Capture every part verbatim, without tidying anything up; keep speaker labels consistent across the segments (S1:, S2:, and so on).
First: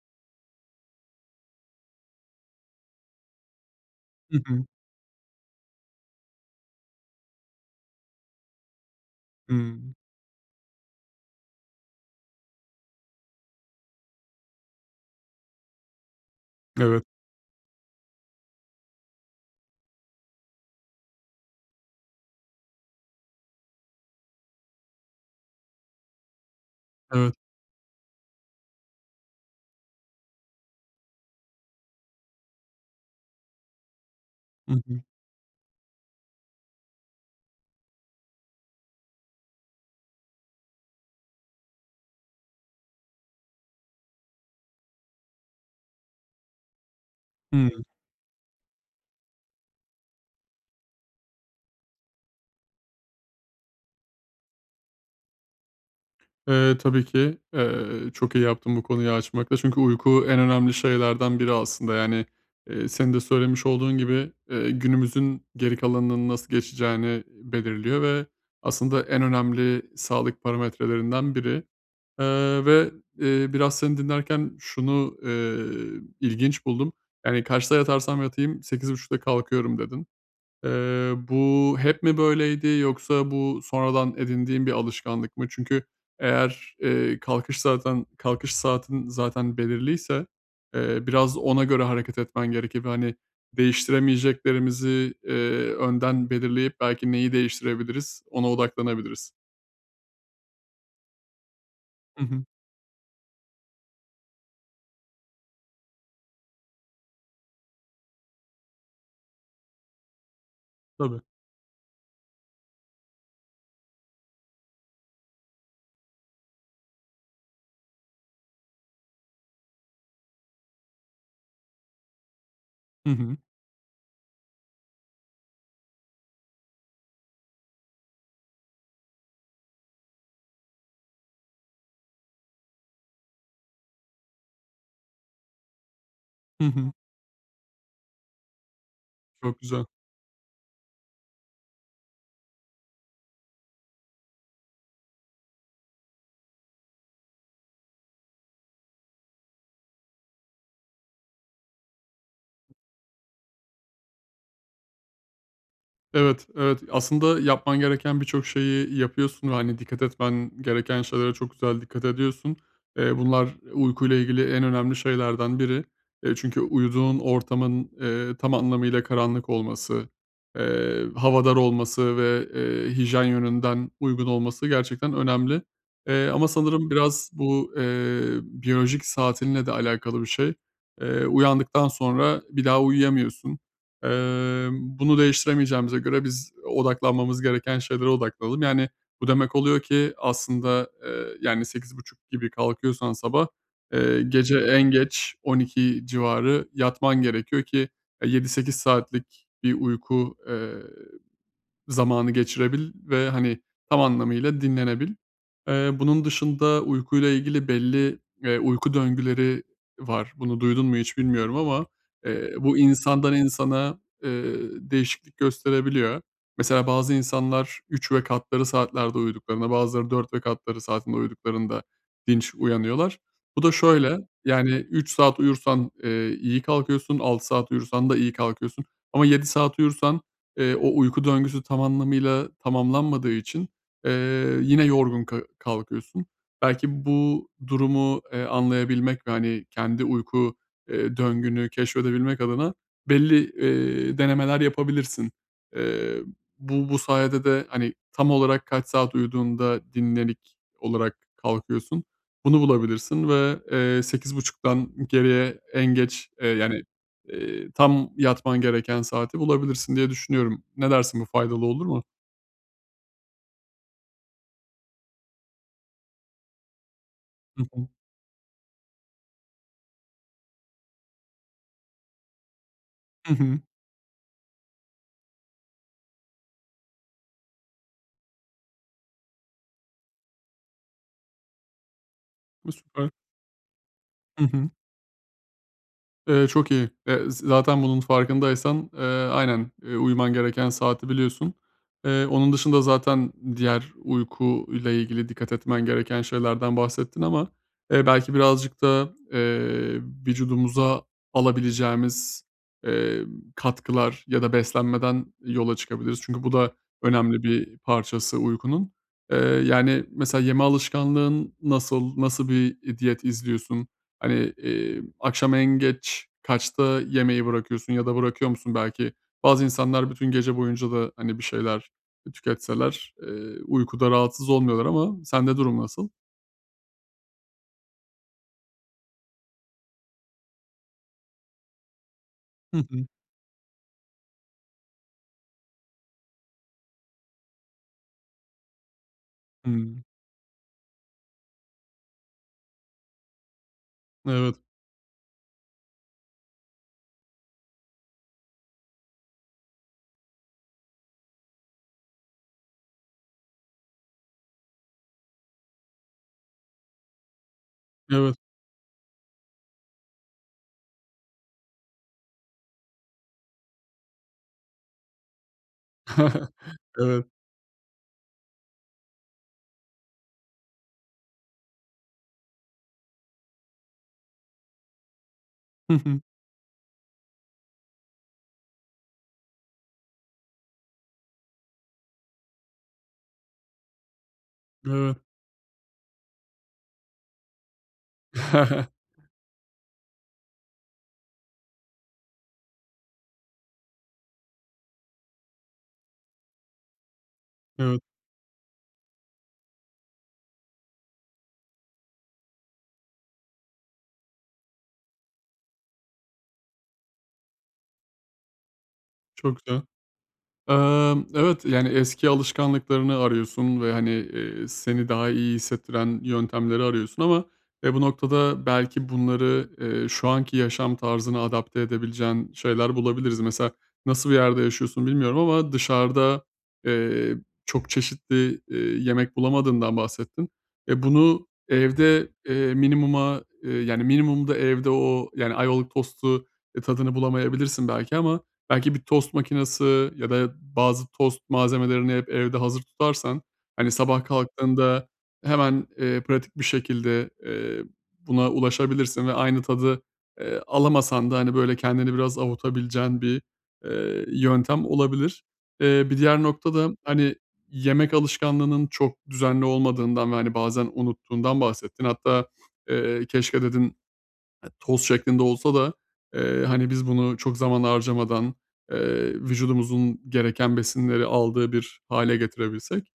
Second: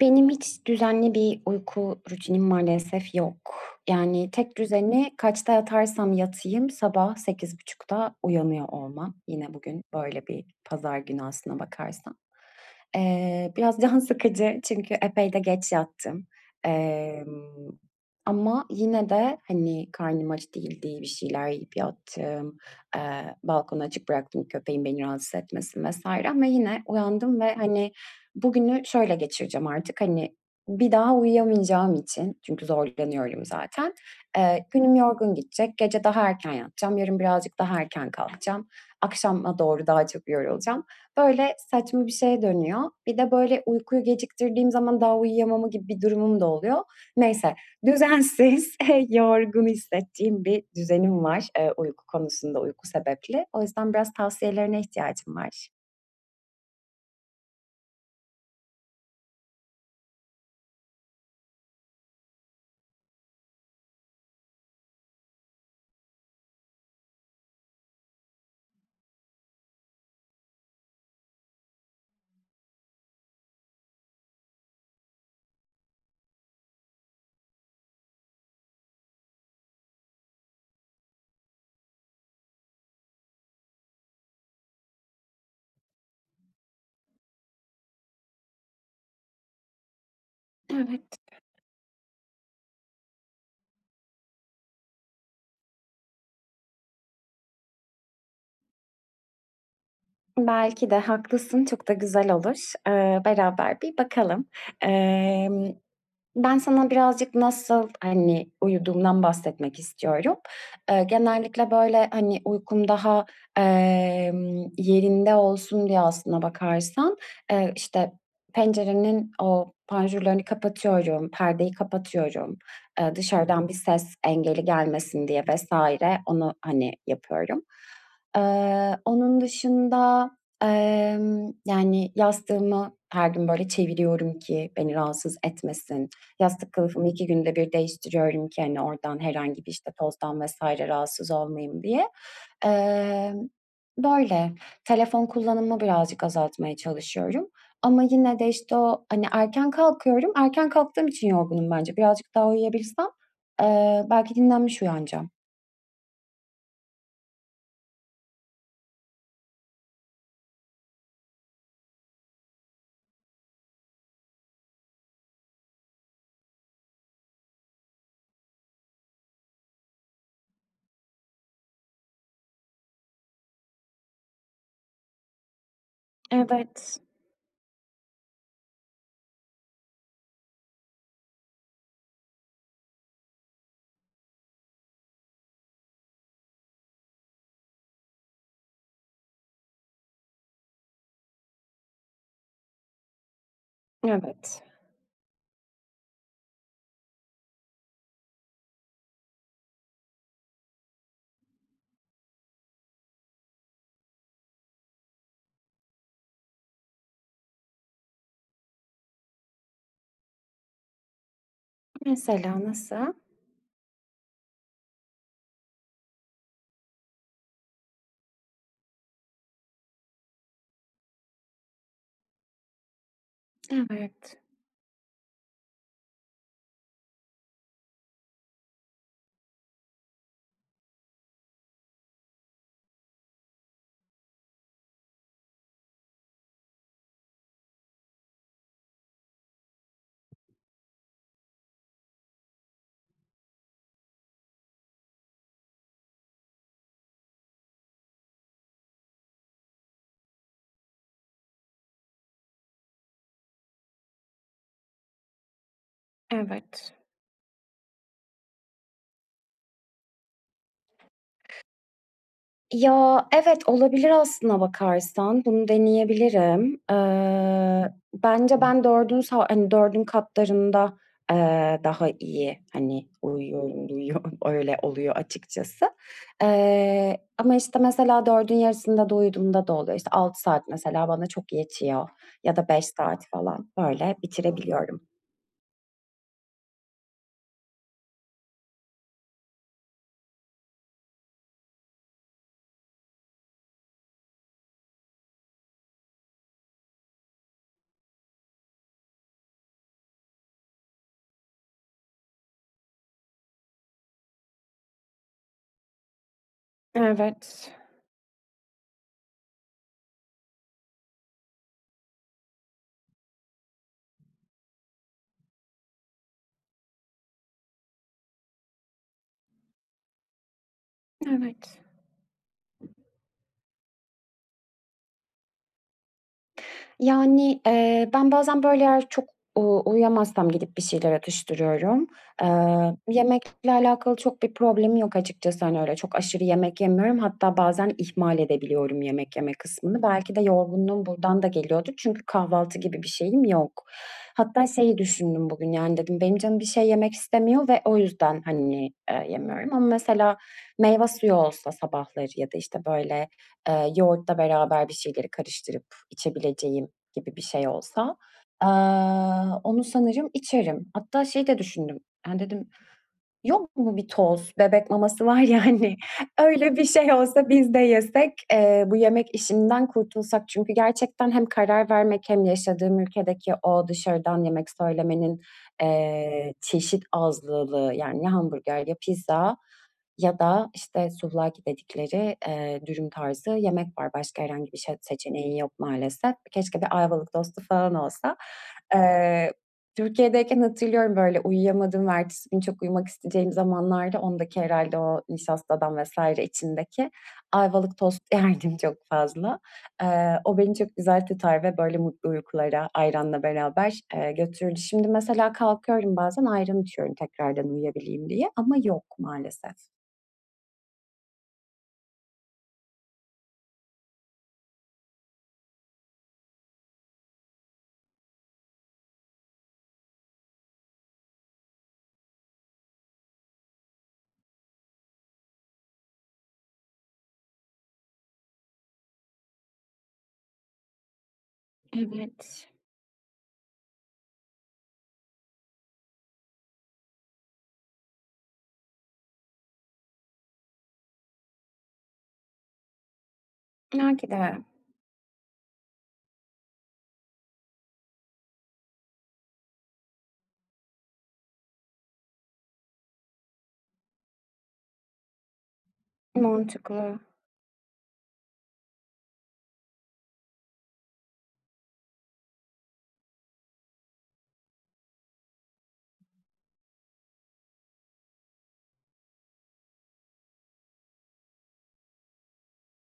S1: Benim hiç düzenli bir uyku rutinim maalesef yok. Yani,
S2: Hı
S1: tek
S2: hı.
S1: düzeni kaçta yatarsam yatayım sabah sekiz buçukta uyanıyor olmam. Yine bugün
S2: Hımm.
S1: böyle bir pazar günü aslına bakarsan. Eee, biraz can sıkıcı çünkü epey de geç yattım.
S2: Evet.
S1: Emm, ama yine de, hani, karnım aç değildi, bir şeyler yiyip yattım. Eee, balkonu açık bıraktım, köpeğim beni rahatsız etmesin vs. ama yine
S2: Evet.
S1: uyandım ve, hani, bugünü şöyle geçireceğim artık, hani, bir daha uyuyamayacağım için çünkü zorlanıyorum zaten, eee
S2: Hı
S1: günüm
S2: hı.
S1: yorgun geçecek, gece daha erken yatacağım, yarın birazcık daha erken kalkacağım, akşama doğru daha çok yorulacağım. Böyle saçma bir şeye dönüyor. Bir de, böyle, uykuyu geciktirdiğim zaman daha uyuyamama gibi bir durumum da oluyor. Neyse,
S2: Hıı.
S1: düzensiz, yorgun hissettiğim bir düzenim var, eee, uyku konusunda uyku sebepli. O yüzden biraz tavsiyelerine ihtiyacım var.
S2: Eee, tabii ki. Eee, çok iyi yaptın bu konuyu açmakta çünkü uyku en önemli şeylerden biri aslında. Yani, eee, senin de söylemiş olduğun gibi, eee, günümüzün geri kalanının nasıl geçeceğini belirliyor ve aslında en önemli sağlık parametrelerinden biri. Eee, ve, eee biraz seni dinlerken şunu, eee, ilginç buldum. Yani, "Kaçta yatarsam yatayım sekiz buçukta kalkıyorum." dedin. Eee, bu hep mi böyleydi yoksa bu sonradan edindiğin bir alışkanlık mı? Çünkü eğer, eee, kalkış zaten kalkış saatin zaten belirliyse, eee,
S1: Evet.
S2: biraz ona göre hareket etmen gerekir ve, hani, değiştiremeyeceklerimizi, eee, önden belirleyip belki neyi değiştirebiliriz ona odaklanabiliriz.
S1: Belki de haklısın, çok da
S2: Hı
S1: güzel
S2: hı.
S1: olur, ııı, beraber bir bakalım. Emm, ben sana birazcık nasıl, hani, uyuduğumdan bahsetmek istiyorum. Iıı,
S2: Tabii.
S1: genellikle, böyle, hani, uykum daha, emm, yerinde olsun diye, aslına bakarsan, eee, işte, pencerenin o panjurlarını kapatıyorum, perdeyi kapatıyorum,
S2: Hı
S1: ııı,
S2: hı.
S1: dışarıdan bir ses engeli gelmesin diye vs. onu, hani, yapıyorum. Iıı, onun dışında, ımm, yani, yastığımı her gün, böyle, çeviriyorum ki beni rahatsız etmesin.
S2: Hı
S1: Yastık
S2: hı.
S1: kılıfımı iki günde bir değiştiriyorum ki, hani, oradan
S2: Çok
S1: herhangi bir,
S2: güzel.
S1: işte, tozdan vs. rahatsız olmayayım, diye. Emm, böyle, telefon kullanımımı birazcık azaltmaya çalışıyorum. Ama yine de, işte, o, hani, erken kalkıyorum. Erken kalktığım için yorgunum bence. Birazcık daha uyuyabilsem, eee, belki dinlenmiş uyanacağım.
S2: Evet, evet, aslında yapman gereken birçok şeyi yapıyorsun ve, hani, dikkat etmen gereken şeylere çok güzel dikkat ediyorsun. Eee, bunlar uykuyla ilgili en önemli şeylerden biri. Eee, çünkü uyuduğun ortamın, eee, tam anlamıyla karanlık olması, eee, havadar olması ve, eee, hijyen yönünden uygun olması gerçekten önemli, eee, ama sanırım
S1: Evet.
S2: biraz bu, eee, biyolojik saatinle de alakalı bir şey. Eee, uyandıktan sonra bir daha uyuyamıyorsun. Eee, bunu değiştiremeyeceğimize göre biz odaklanmamız gereken şeylere odaklanalım. Yani, bu demek oluyor ki aslında, eee, yani, sekiz buçuk gibi kalkıyorsan sabah, eee, gece
S1: Evet.
S2: en geç on iki civarı yatman gerekiyor ki, eee, yedi sekiz saatlik bir uyku, eee, zamanı geçirebil ve, hani, tam anlamıyla dinlenebil. Eee, bunun dışında uykuyla ilgili belli, eee, uyku döngüleri var, bunu duydun mu hiç bilmiyorum ama, eee,
S1: Mesela,
S2: bu
S1: nasıl?
S2: insandan insana, eee, değişiklik gösterebiliyor. Mesela, bazı insanlar üç ve katları saatlerde uyuduklarında; bazıları dört ve katları saatinde uyuduklarında dinç uyanıyorlar. Bu da şöyle,
S1: Evet.
S2: yani, üç saat uyursan, eee, iyi kalkıyorsun, altı saat uyursan da iyi kalkıyorsun ama yedi saat uyursan, eee, o uyku döngüsü tam anlamıyla tamamlanmadığı için, eee, yine yorgun ka kalkıyorsun. Belki bu durumu, eee, anlayabilmek ve, hani, kendi uyku, eee, döngünü keşfedebilmek adına belli, eee, denemeler yapabilirsin. Eee, bu bu sayede de, hani, tam olarak kaç saat uyuduğunda dinlenik olarak kalkıyorsun, bunu bulabilirsin ve, eee, sekiz buçuktan geriye en geç, eee, yani,
S1: Evet.
S2: eee, tam yatman gereken saati bulabilirsin, diye düşünüyorum. Ne dersin? Bu faydalı olur mu?
S1: Ya, evet, olabilir, aslına bakarsan. Bunu deneyebilirim.
S2: Hı hı.
S1: Iıı, bence ben dördün sa hani, dördün katlarında, ııı, daha iyi, hani,
S2: Hı hı.
S1: uyuyo [unintelligible] öyle oluyor, açıkçası. Eee, ama, işte, mesela, dördün yarısında da uyuduğumda da oluyor. İşte, altı saat, mesela, bana çok yetiyor ya da
S2: Eee,
S1: beş
S2: süper.
S1: saat falan, böyle,
S2: Hı hı.
S1: bitirebiliyorum.
S2: Eee, çok iyi, eee, zı zaten bunun farkındaysan, eee, aynen, eee, uyuman gereken saati biliyorsun. Eee, onun dışında zaten diğer uyku ile ilgili dikkat etmen gereken şeylerden bahsettin ama, eee, belki birazcık da, eee, vücudumuza alabileceğimiz, eee, katkılar ya da beslenmeden yola çıkabiliriz. Çünkü, bu da önemli
S1: Evet.
S2: bir parçası uykunun. Eee, yani, mesela, yeme alışkanlığın nasıl, nasıl bir, eee, diyet izliyorsun? Hani, eee, akşam en geç kaçta yemeği bırakıyorsun ya da bırakıyor musun belki? Bazı insanlar bütün gece boyunca da, hani, bir
S1: Evet.
S2: şeyler tüketseler, eee, uykuda rahatsız olmuyorlar ama sende durum nasıl?
S1: Yani, eee, ben bazen, böyle, eğer çok u uyuyamazsam gidip bir şeyler atıştırıyorum.
S2: Hı
S1: Eee,
S2: hı.
S1: yemekle alakalı çok bir problemim yok açıkçası. Hani, öyle çok aşırı yemek yemiyorum. Hatta bazen ihmal edebiliyorum yemek yeme kısmını.
S2: Hıı.
S1: Belki de yorgunluğum buradan da geliyordur çünkü kahvaltı gibi bir şeyim yok.
S2: Evet.
S1: Hatta şeyi düşündüm bugün, yani, dedim benim canım bir şey yemek istemiyor ve o yüzden, hani, eee, yemiyorum. Ama mesela meyve suyu olsa sabahları ya da, işte, böyle, eee, yoğurtla beraber bir şeyleri karıştırıp içebileceğim gibi bir şey olsa,
S2: Evet.
S1: aaa, onu sanırım içerim. Hatta şeyi de düşündüm, hani, dedim yok mu bir toz? Bebek maması var ya, hani. Öyle bir şey
S2: Evet.
S1: olsa biz de yesek. Eee, bu yemek işinden kurtulsak. Çünkü gerçekten hem karar vermek hem yaşadığım ülkedeki o dışarıdan yemek söylemenin,
S2: Hı hı.
S1: eee, çeşit azlılığı, yani, ya hamburger ya pizza ya da, işte, σουβλάκι dedikleri, eee, dürüm tarzı yemek var. Başka herhangi bir şey yok,
S2: Evet.
S1: seçeneğin yok maalesef. Keşke bir Ayvalık tostu falan olsa. Eee, Türkiye'deyken hatırlıyorum, böyle, uyuyamadığımın ertesi günü çok uyumak isteyeceğim zamanlarda ondaki herhâlde o nişastadan vs. içindeki, Ayvalık
S2: Evet.
S1: tost yerdim çok fazla. Eee, o beni çok güzel tutar ve, böyle, mutlu uykulara, ayranla beraber, eee, götürürdü. Şimdi mesela kalkıyorum bazen, ayran içiyorum tekrardan uyuyabileyim diye. Ama yok,
S2: Çok
S1: maalesef.
S2: güzel. Emm, evet, yani, eski alışkanlıklarını arıyorsun ve, hani, iii, seni daha iyi hissettiren yöntemleri arıyorsun ama, e, bu noktada belki bunları, eee, şu anki yaşam tarzına adapte edebileceğin şeyler bulabiliriz. Mesela nasıl bir yerde yaşıyorsun bilmiyorum ama dışarıda, eee, çok çeşitli, iii, yemek bulamadığından bahsettin. E, bunu evde,
S1: Evet.
S2: eee, minimuma, yani, minimumda evde o, yani, Ayvalık tostu, ııı, tadını bulamayabilirsin belki ama belki bir tost makinesi ya da bazı tost malzemelerini hep evde hazır tutarsan, hani, sabah
S1: Belki de.
S2: kalktığında hemen, eee, pratik bir şekilde, eee, buna ulaşabilirsin ve aynı tadı, eee, alamasan da, hani, böyle, kendini biraz avutabileceğin bir, eee, yöntem olabilir. Eee, bir diğer
S1: Mantıklı.
S2: nokta da, hani, yemek alışkanlığının çok düzenli olmadığından ve, hani, bazen unuttuğundan bahsettin. Hatta, eee, keşke dedin, eee, toz şeklinde olsa da, eee, hani, biz bunu çok zaman harcamadan, eee, vücudumuzun gereken besinleri aldığı bir hâle getirebilsek.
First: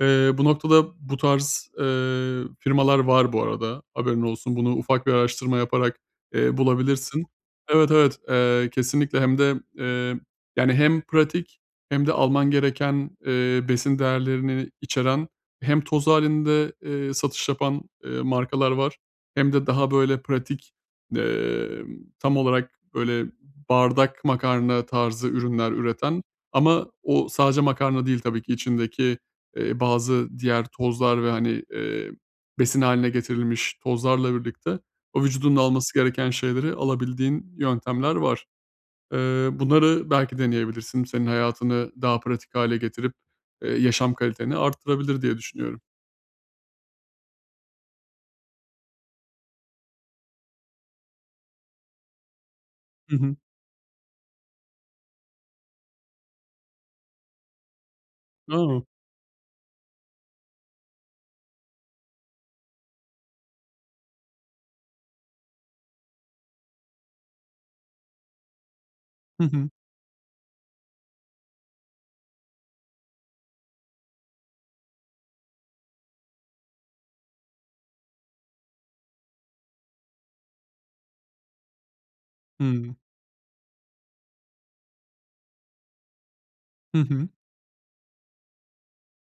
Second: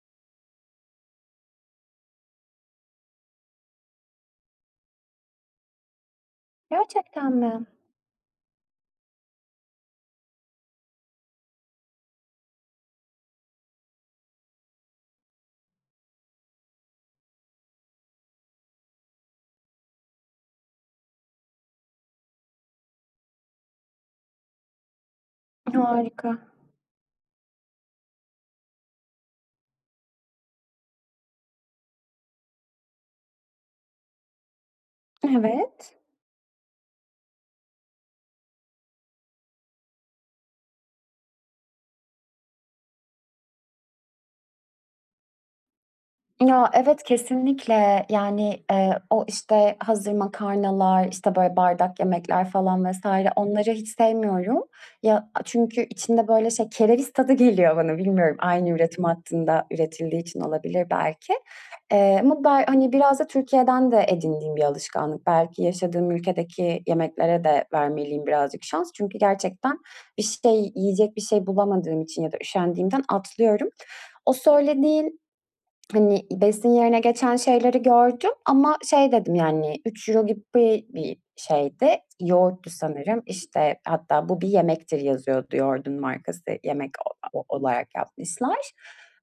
S2: Eee, bu noktada bu tarz, eee, firmalar var bu arada, haberin olsun. Bunu ufak bir araştırma yaparak, eee, bulabilirsin.
S1: Gerçekten mi?
S2: Evet, evet, eee, kesinlikle. Hem de, eee, yani, hem pratik hem de alman gereken, eee, besin değerlerini içeren, hem toz hâlinde, eee, satış yapan, eee, markalar var hem de daha, böyle, pratik, emm, tam olarak, böyle, bardak makarna tarzı ürünler üreten.
S1: Harika.
S2: Ama o sadece makarna değil tabii ki içindeki, eee, bazı diğer tozlar ve, hani, eee, besin hâline getirilmiş tozlarla birlikte, o vücudun da alması
S1: Evet.
S2: gereken şeyleri alabildiğin yöntemler var. Eee, bunları belki deneyebilirsin. Senin hayatını daha pratik hâle getirip, eee, yaşam kaliteni arttırabilir diye düşünüyorum.
S1: Ya, evet, kesinlikle. Yani, eee, o, işte, hazır makarnalar, işte, böyle, bardak yemekler falan vs.
S2: Hı hı.
S1: onları hiç sevmiyorum. Ya, a çünkü içinde, böyle, şey kereviz tadı geliyor bana bilmiyorum. Aynı
S2: A!
S1: üretim hattında üretildiği için olabilir belki. Eee, ama be hani, biraz da Türkiye'den de edindiğim bir alışkanlık. Belki yaşadığım ülkedeki yemeklere de vermeliyim birazcık şans çünkü
S2: Hı hı.
S1: gerçekten bir şey, yiyecek bir şey bulamadığım için ya da üşendiğimden atlıyorum. O söylediğin, hani, besin yerine geçen şeyleri gördüm ama şey dedim, yani, üç euro gibi bir şeydi. Yoğurttu
S2: Hıı.
S1: sanırım. İşte, hatta "Bu bir yemektir." yazıyordu yoğurdun markası yemek
S2: Hı hı.
S1: o o olarak yapmışlar.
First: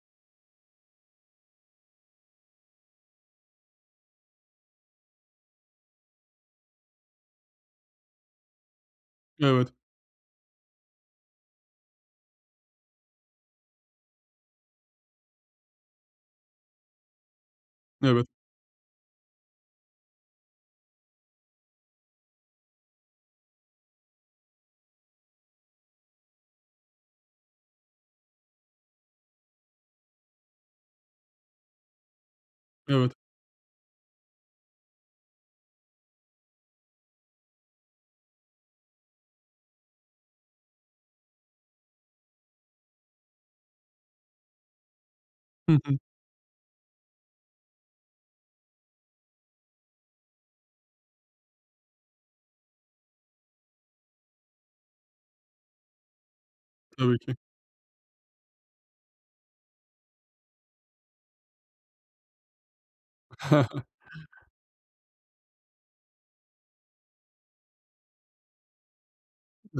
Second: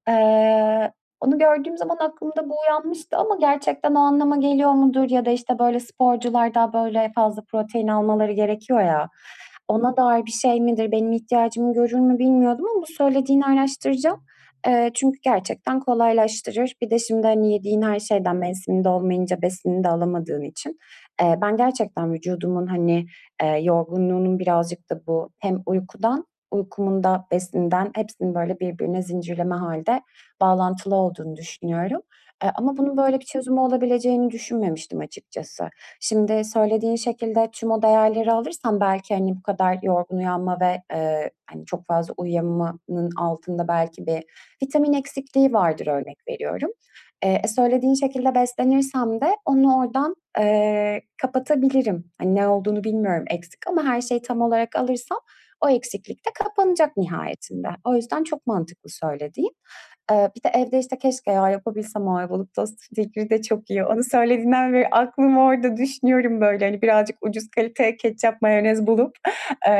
S1: Eee, onu gördüğüm zaman aklımda bu uyanmıştı ama gerçekten o anlama geliyor mudur ya da, işte, böyle, sporcular da, böyle, fazla protein almaları gerekiyor ya
S2: Evet.
S1: ona dair bir şey midir, benim ihtiyacımı görür mü bilmiyordum ama bu söylediğini araştıracağım. Eee, çünkü gerçekten kolaylaştırır. Bir de şimdi, hani, yediğin her
S2: Evet.
S1: şeyden mevsiminde olmayınca besinini de alamadığın için, eee, ben gerçekten vücudumun hani, eee, yorgunluğunun birazcık da bu hem uykudan, uykumun da besinden, hepsinin, böyle, birbirine zincirleme hâlde bağlantılı olduğunu düşünüyorum. Eee, ama bunun
S2: Evet.
S1: böyle bir çözümü olabileceğini düşünmemiştim açıkçası. Şimdi söylediğin şekilde tüm o değerleri alırsam belki, hani, bu kadar yorgun uyanma ve, eee, hani, çok fazla uyuyamamanın altında belki bir vitamin eksikliği
S2: Hı
S1: vardır
S2: hı.
S1: örnek veriyorum. Eee, e, söylediğin şekilde beslenirsem de onu oradan, eee, kapatabilirim. Hani, ne olduğunu bilmiyorum. Eksik ama her şeyi tam olarak alırsam o eksiklik de kapanacak
S2: Tabii ki.
S1: nihayetinde. O yüzden çok mantıklı söylediğin. Eee, bir de evde, işte, keşke ya yapabilsem. O Ayvalık tostu fikri de çok iyi. Onu söylediğinden beri aklım orada düşünüyorum, böyle, hani, birazcık ucuz kaliteye ketçap, mayonez bulup,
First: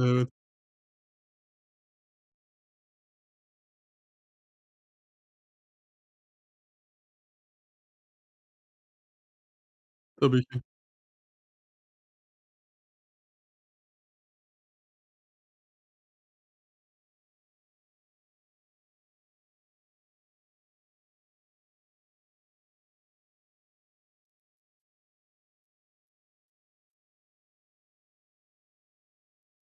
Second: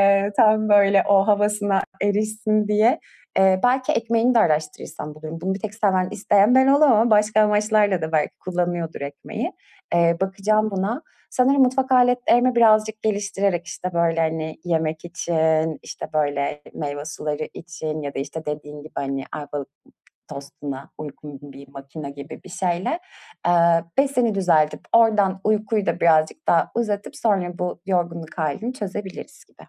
S2: Evet.
S1: tam, böyle, o havasına erişsin diye. Eee, belki ekmeğini de araştırırsam bulurum. Bunu bir tek seven, isteyen ben olamam. Başka amaçlarla da belki kullanıyordur ekmeği. Eee,
S2: Tabii ki.
S1: bakacağım buna. Sanırım mutfak aletlerimi birazcık geliştirerek, işte, böyle, hani, yemek için, işte, böyle, meyve suları için ya da, işte, dediğin gibi, hani, Ayvalık tostuna uygun bir makine gibi bir şeyle, eee, besini düzeltip oradan uykuyu da birazcık daha uzatıp sonra bu yorgunluk hâlini çözebiliriz gibi.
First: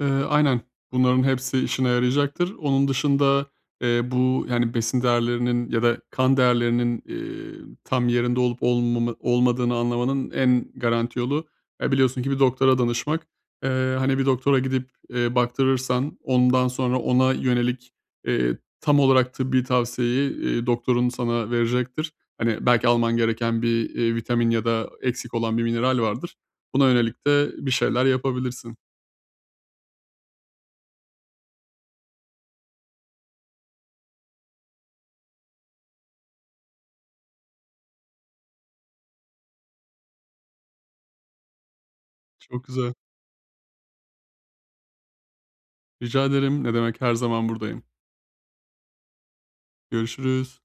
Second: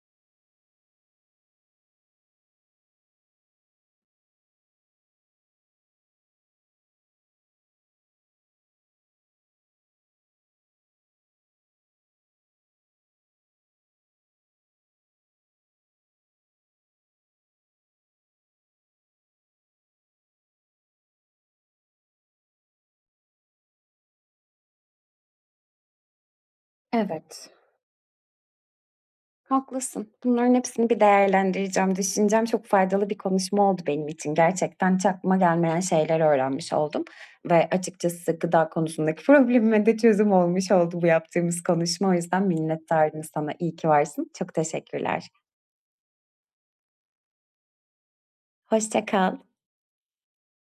S2: Eee, aynen, bunların hepsi işine yarayacaktır. Onun dışında, eee bu, yani, besin değerlerinin ya da kan değerlerinin, eee, tam yerinde olup olmamı olmadığını anlamanın en garanti yolu, e, biliyorsun ki bir doktora danışmak. Eee, hani, bir doktora gidip, eee, baktırırsan, ondan sonra ona yönelik, eee, tam olarak tıbbi tavsiyeyi, eee, doktorun sana verecektir. Hani, belki alman gereken bir, eee, vitamin ya da eksik olan bir mineral vardır, buna yönelik
S1: Evet.
S2: de bir şeyler yapabilirsin.
S1: Haklısın. Bunların hepsini bir değerlendireceğim, düşüneceğim. Çok faydalı bir konuşma oldu benim için. Gerçekten hiç aklıma gelmeyen şeyler öğrenmiş oldum ve açıkçası gıda konusundaki problemime de çözüm olmuş oldu bu yaptığımız konuşma. O yüzden
S2: Çok güzel.
S1: minnettarım sana. İyi ki varsın. Çok teşekkürler.
S2: Rica ederim, ne demek. Her zaman buradayım.
S1: Hoşça kal.
S2: Görüşürüz.